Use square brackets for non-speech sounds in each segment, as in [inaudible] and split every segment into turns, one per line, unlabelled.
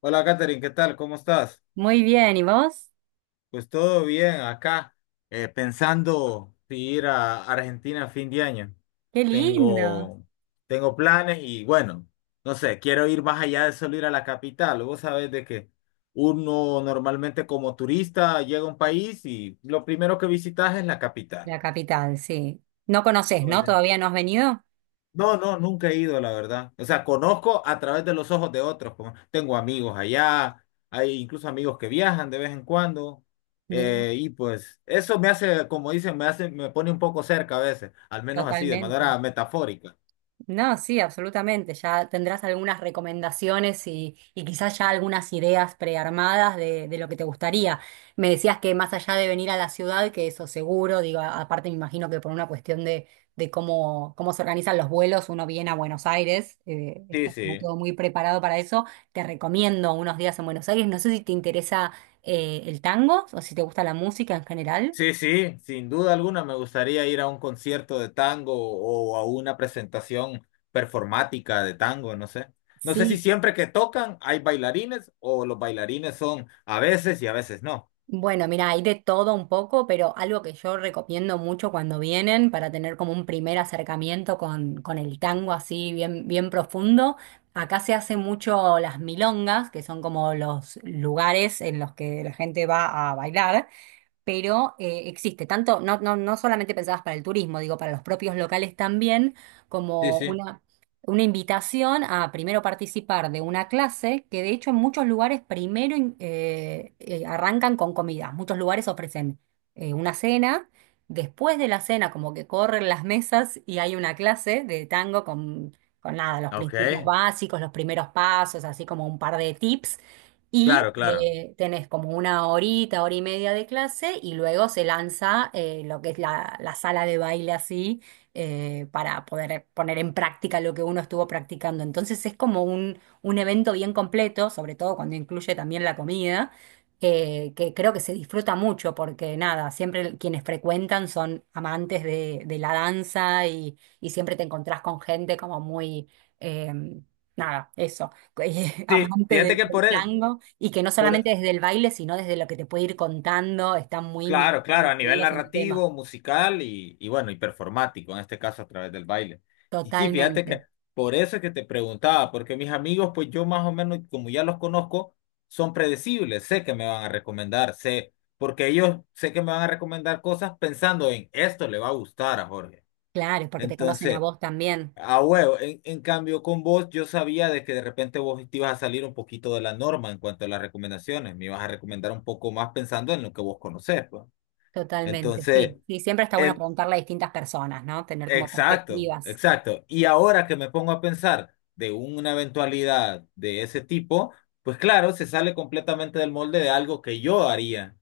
Hola, Katherine, ¿qué tal? ¿Cómo estás?
Muy bien, ¿y vos?
Pues todo bien acá, pensando si ir a Argentina a fin de año.
Qué lindo.
Tengo, tengo planes y bueno, no sé, quiero ir más allá de solo ir a la capital. Vos sabés de que uno normalmente como turista llega a un país y lo primero que visitas es la capital.
La capital, sí. No conoces, ¿no? ¿Todavía no has venido?
No, no, nunca he ido, la verdad. O sea, conozco a través de los ojos de otros. Tengo amigos allá, hay incluso amigos que viajan de vez en cuando.
Mira,
Y pues eso me hace, como dicen, me pone un poco cerca a veces, al menos así, de
totalmente.
manera metafórica.
No, sí, absolutamente. Ya tendrás algunas recomendaciones y quizás ya algunas ideas prearmadas de lo que te gustaría. Me decías que más allá de venir a la ciudad, que eso seguro, digo, aparte me imagino que por una cuestión de cómo, cómo se organizan los vuelos, uno viene a Buenos Aires,
Sí,
está como
sí.
todo muy preparado para eso. Te recomiendo unos días en Buenos Aires. No sé si te interesa el tango o si te gusta la música en general.
Sí, sí, sin duda alguna me gustaría ir a un concierto de tango o a una presentación performática de tango, no sé. No sé si
Sí.
siempre que tocan hay bailarines o los bailarines son a veces y a veces no.
Bueno, mira, hay de todo un poco, pero algo que yo recomiendo mucho cuando vienen para tener como un primer acercamiento con el tango así bien, bien profundo. Acá se hace mucho las milongas, que son como los lugares en los que la gente va a bailar, pero existe tanto, no solamente pensadas para el turismo, digo, para los propios locales también,
Sí,
como
sí.
una, una invitación a primero participar de una clase, que de hecho en muchos lugares primero arrancan con comida. Muchos lugares ofrecen una cena, después de la cena como que corren las mesas y hay una clase de tango con... Con nada, los
Ok,
principios básicos, los primeros pasos, así como un par de tips. Y
claro, claro.
tenés como una horita, hora y media de clase y luego se lanza lo que es la sala de baile así, para poder poner en práctica lo que uno estuvo practicando. Entonces es como un evento bien completo, sobre todo cuando incluye también la comida, que creo que se disfruta mucho porque nada, siempre quienes frecuentan son amantes de la danza y siempre te encontrás con gente como muy... em, nada, eso, [laughs]
Sí,
amante
fíjate que
del tango. Y que no
por,
solamente desde el baile, sino desde lo que te puede ir contando, están
claro, claro,
muy
a nivel
metidos en el tema.
narrativo, musical y bueno, y performático, en este caso a través del baile. Y sí, fíjate
Totalmente.
que por eso es que te preguntaba, porque mis amigos, pues yo más o menos, como ya los conozco, son predecibles, sé que me van a recomendar, sé, porque ellos sé que me van a recomendar cosas pensando en esto le va a gustar a Jorge.
Claro, porque te conocen a
Entonces,
vos también.
a huevo, en cambio con vos yo sabía de que de repente vos te ibas a salir un poquito de la norma en cuanto a las recomendaciones, me ibas a recomendar un poco más pensando en lo que vos conocés, pues.
Totalmente, sí.
Entonces,
Sí, siempre está bueno
en-
preguntarle a distintas personas, ¿no? Tener como
exacto,
perspectivas.
exacto. Y ahora que me pongo a pensar de una eventualidad de ese tipo, pues claro, se sale completamente del molde de algo que yo haría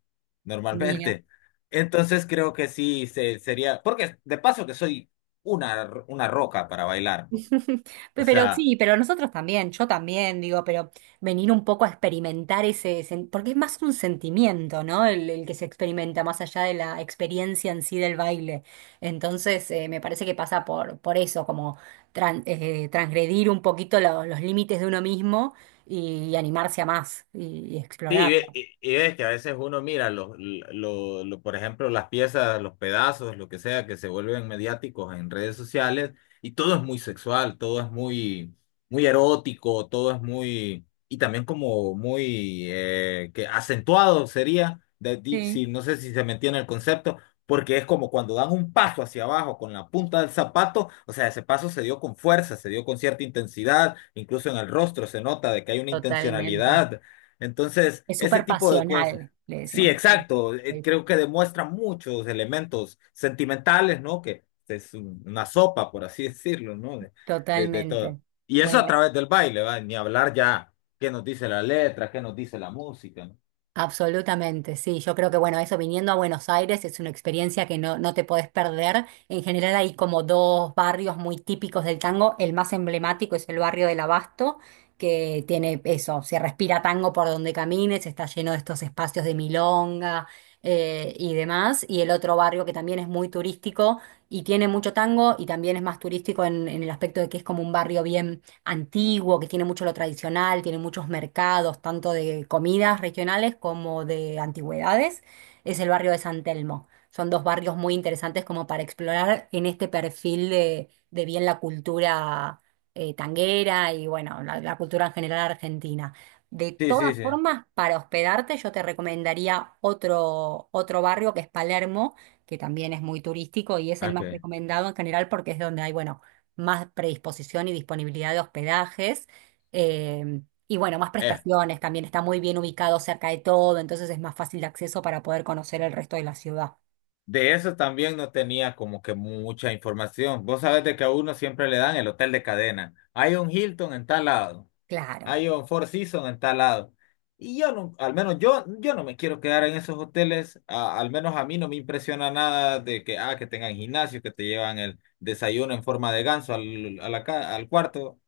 Mira.
normalmente. Entonces creo que sí se, sería, porque de paso que soy una roca para bailar, pues.
[laughs]
O
Pero
sea...
sí, pero nosotros también, yo también, digo, pero venir un poco a experimentar ese, porque es más un sentimiento, ¿no? El que se experimenta más allá de la experiencia en sí del baile. Entonces, me parece que pasa por eso, como transgredir un poquito los límites de uno mismo y animarse a más y
Sí, y, ve-
explorarlo.
y y es que a veces uno mira, por ejemplo, las piezas, los pedazos, lo que sea, que se vuelven mediáticos en redes sociales, y todo es muy sexual, todo es muy, muy erótico, todo es muy, y también como muy, que acentuado sería,
Sí.
si, no sé si se me entiende el concepto, porque es como cuando dan un paso hacia abajo con la punta del zapato, o sea, ese paso se dio con fuerza, se dio con cierta intensidad, incluso en el rostro se nota de que hay una
Totalmente.
intencionalidad entonces,
Es
ese
súper
tipo de cosas.
pasional, le
Sí,
decimos.
exacto.
Sí.
Creo que demuestra muchos elementos sentimentales, ¿no? Que es una sopa, por así [laughs] decirlo, ¿no? De todo.
Totalmente.
Y eso a
Bueno.
través del baile, ¿va? Ni hablar ya qué nos dice la letra, qué nos dice la música, ¿no?
Absolutamente, sí. Yo creo que, bueno, eso viniendo a Buenos Aires es una experiencia que no te podés perder. En general hay como dos barrios muy típicos del tango. El más emblemático es el barrio del Abasto, que tiene eso, se respira tango por donde camines, está lleno de estos espacios de milonga y demás. Y el otro barrio que también es muy turístico y tiene mucho tango y también es más turístico en el aspecto de que es como un barrio bien antiguo, que tiene mucho lo tradicional, tiene muchos mercados, tanto de comidas regionales como de antigüedades, es el barrio de San Telmo. Son dos barrios muy interesantes como para explorar en este perfil de bien la cultura tanguera y bueno, la cultura en general argentina. De
Sí, sí,
todas
sí.
formas, para hospedarte yo te recomendaría otro barrio que es Palermo, que también es muy turístico y es el más
Okay.
recomendado en general porque es donde hay, bueno, más predisposición y disponibilidad de hospedajes. eh, y bueno, más
Eh,
prestaciones, también está muy bien ubicado cerca de todo, entonces es más fácil de acceso para poder conocer el resto de la ciudad.
de eso también no tenía como que mucha información. Vos sabés de que a uno siempre le dan el hotel de cadena. Hay un Hilton en tal lado.
Claro.
Hay un Four Seasons en tal lado. Y yo no, yo no me quiero quedar en esos hoteles. Al menos a mí no me impresiona nada de que, ah, que tengan gimnasio, que te llevan el desayuno en forma de ganso al, a la ca- al cuarto.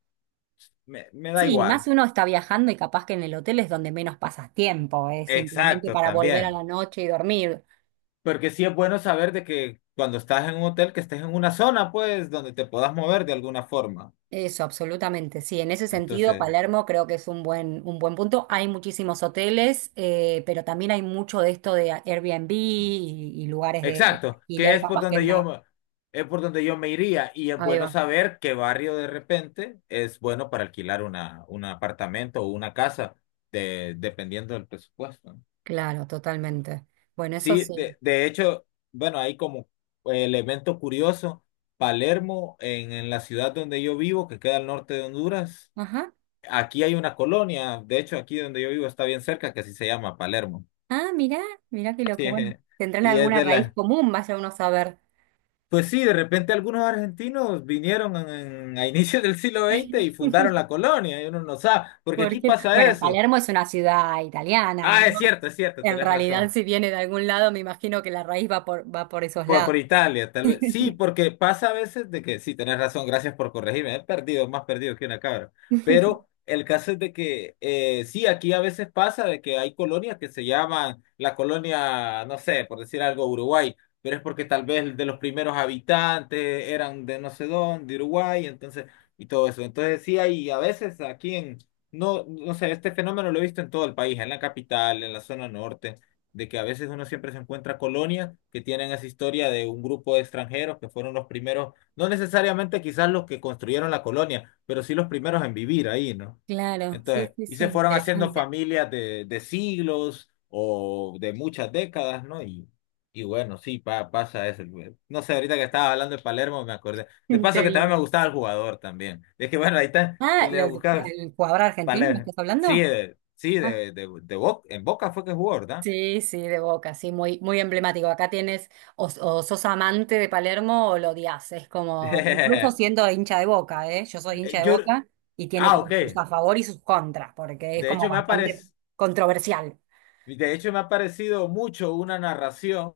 Me da
Sí,
igual.
más uno está viajando y capaz que en el hotel es donde menos pasas tiempo, es simplemente
Exacto,
para volver a
también.
la noche y dormir.
Porque sí es bueno saber de que cuando estás en un hotel, que estés en una zona, pues, donde te puedas mover de alguna forma.
Eso, absolutamente. Sí, en ese sentido,
Entonces.
Palermo creo que es un buen punto. Hay muchísimos hoteles, pero también hay mucho de esto de Airbnb y lugares de
Exacto, que
alquiler, capaz que
es por donde yo me iría y es bueno
más.
saber qué barrio de repente es bueno para alquilar un apartamento o una casa, dependiendo del presupuesto. ¿No?
Claro, totalmente. Bueno, eso
Sí,
sí.
de hecho, bueno, hay como elemento curioso, Palermo, en la ciudad donde yo vivo, que queda al norte de Honduras,
Ajá.
aquí hay una colonia, de hecho aquí donde yo vivo está bien cerca, que así se llama Palermo.
Ah, mirá, mirá qué loco.
Sí,
Bueno,
[laughs]
tendrán
y es
alguna
de
raíz
las.
común, vaya uno a saber.
Pues sí, de repente algunos argentinos vinieron a inicios del siglo XX y fundaron
[laughs]
la colonia, y uno no sabe, porque
¿Por
aquí
qué no?
pasa
Bueno,
eso.
Palermo es una ciudad italiana,
Ah,
¿no?
es cierto,
En
tenés
realidad,
razón.
si viene de algún lado, me imagino que la raíz va por, va por esos lados.
Por Italia, tal vez. Sí, porque pasa a veces de que, sí, tenés razón, gracias por corregirme, he perdido, más perdido que una cabra.
[laughs]
Pero el caso es de que, sí, aquí a veces pasa de que hay colonias que se llaman la colonia, no sé, por decir algo, Uruguay, pero es porque tal vez de los primeros habitantes eran de no sé dónde, de Uruguay, entonces, y todo eso. Entonces, sí, hay a veces no, no sé, este fenómeno lo he visto en todo el país, en la capital, en la zona norte de que a veces uno siempre se encuentra colonias que tienen esa historia de un grupo de extranjeros que fueron los primeros, no necesariamente quizás los que construyeron la colonia, pero sí los primeros en vivir ahí, ¿no?
Claro, sí,
Entonces,
sí,
y
sí,
se fueron haciendo
interesante.
familias de siglos o de muchas décadas, ¿no? Y bueno, sí, pasa eso. No sé, ahorita que estaba hablando de Palermo me acordé. De
[laughs]
paso
Te
que también
vino.
me gustaba el jugador también. Es que bueno, ahí está,
Ah,
le buscabas
el jugador argentino me
Palermo.
estás
Sí,
hablando? Ah,
de en Boca fue que jugó, ¿verdad?
sí, sí, de Boca, sí, muy, muy emblemático. Acá tienes, o sos amante de Palermo o lo odias. Es
[laughs]
como, incluso
Eh,
siendo hincha de Boca, ¿eh? Yo soy hincha de
yo,
Boca y tiene
ah, ok.
como sus a favor y sus contras, porque es
De
como
hecho, me ha
bastante
parec-
controversial.
de hecho, me ha parecido mucho una narración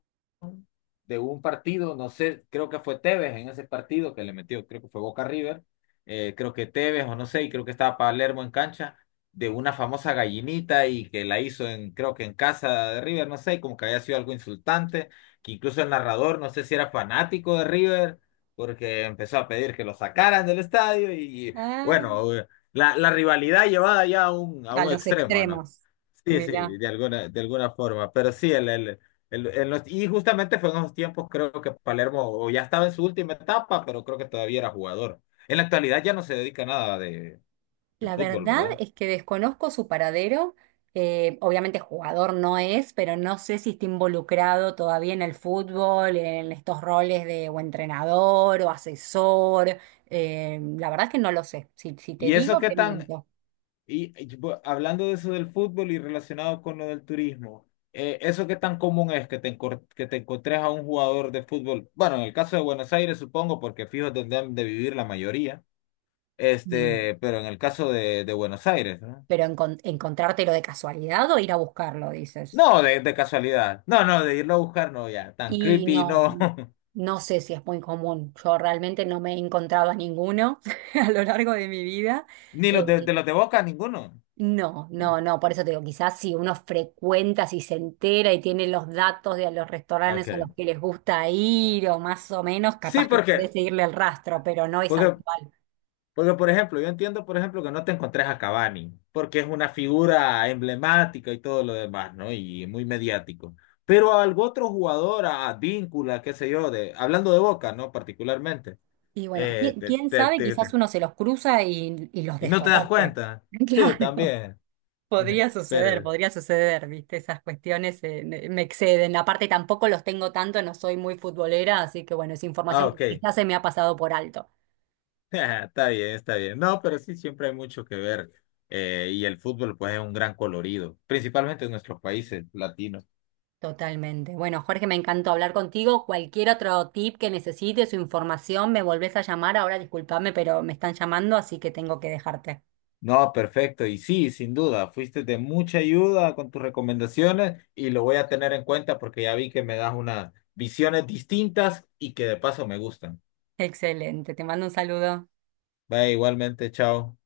de un partido, no sé, creo que fue Tevez en ese partido que le metió, creo que fue Boca River, creo que Tevez o no sé, y creo que estaba Palermo en cancha, de una famosa gallinita y que la hizo en, creo que en casa de River, no sé, y como que había sido algo insultante, que incluso el narrador, no sé si era fanático de River, porque empezó a pedir que lo sacaran del estadio y
Ah,
bueno, la rivalidad llevada ya a a
a
un
los
extremo, ¿no?
extremos.
Sí,
Mirá.
sí, de alguna forma, pero sí, y justamente fue en esos tiempos, creo que Palermo o ya estaba en su última etapa, pero creo que todavía era jugador. En la actualidad ya no se dedica a nada de
La
fútbol,
verdad
¿verdad?
es que desconozco su paradero. Obviamente jugador no es, pero no sé si está involucrado todavía en el fútbol, en estos roles de o entrenador o asesor. La verdad es que no lo sé. Si, si te
Y eso
digo,
qué
te
tan,
miento.
hablando de eso del fútbol y relacionado con lo del turismo, eso qué tan común es que que te encontres a un jugador de fútbol. Bueno, en el caso de Buenos Aires, supongo, porque fijo donde han de vivir la mayoría,
Mm.
este, pero en el caso de Buenos Aires, ¿no?
Pero encontrártelo de casualidad o ir a buscarlo, dices.
No, de casualidad. No, no, de irlo a buscar, no, ya, tan
Y
creepy,
no,
no. [laughs]
no sé si es muy común. Yo realmente no me he encontrado a ninguno [laughs] a lo largo de mi vida.
Ni
Eh,
los de los de Boca, ninguno.
No, no, no, por eso te digo, quizás si uno frecuenta, si se entera y tiene los datos de los restaurantes a
Okay,
los que les gusta ir o más o menos,
sí,
capaz que puede
porque,
seguirle el rastro, pero no es
porque,
habitual.
porque, por ejemplo, yo entiendo, por ejemplo, que no te encontrés a Cavani, porque es una figura emblemática y todo lo demás, ¿no? Y muy mediático. Pero a algún otro jugador, a Víncula, qué sé yo, de, hablando de Boca, ¿no? Particularmente.
Y bueno,
eh,
¿quién,
te-
quién
te-
sabe?
te- te-
Quizás uno se los cruza y los
y no te das
desconoce.
cuenta.
[laughs]
Sí,
Claro,
también. [laughs] Pero,
podría suceder, ¿viste? Esas cuestiones me exceden. Aparte tampoco los tengo tanto, no soy muy futbolera, así que bueno, es
ah,
información que
ok.
quizás se me ha pasado por alto.
[laughs] Está bien, está bien. No, pero sí, siempre hay mucho que ver. Y el fútbol, pues, es un gran colorido, principalmente en nuestros países latinos.
Totalmente. Bueno, Jorge, me encantó hablar contigo. Cualquier otro tip que necesites o información, me volvés a llamar. Ahora discúlpame, pero me están llamando, así que tengo que dejarte.
No, perfecto. Y sí, sin duda, fuiste de mucha ayuda con tus recomendaciones y lo voy a tener en cuenta porque ya vi que me das unas visiones distintas y que de paso me gustan.
Excelente. Te mando un saludo.
Vaya, igualmente, chao.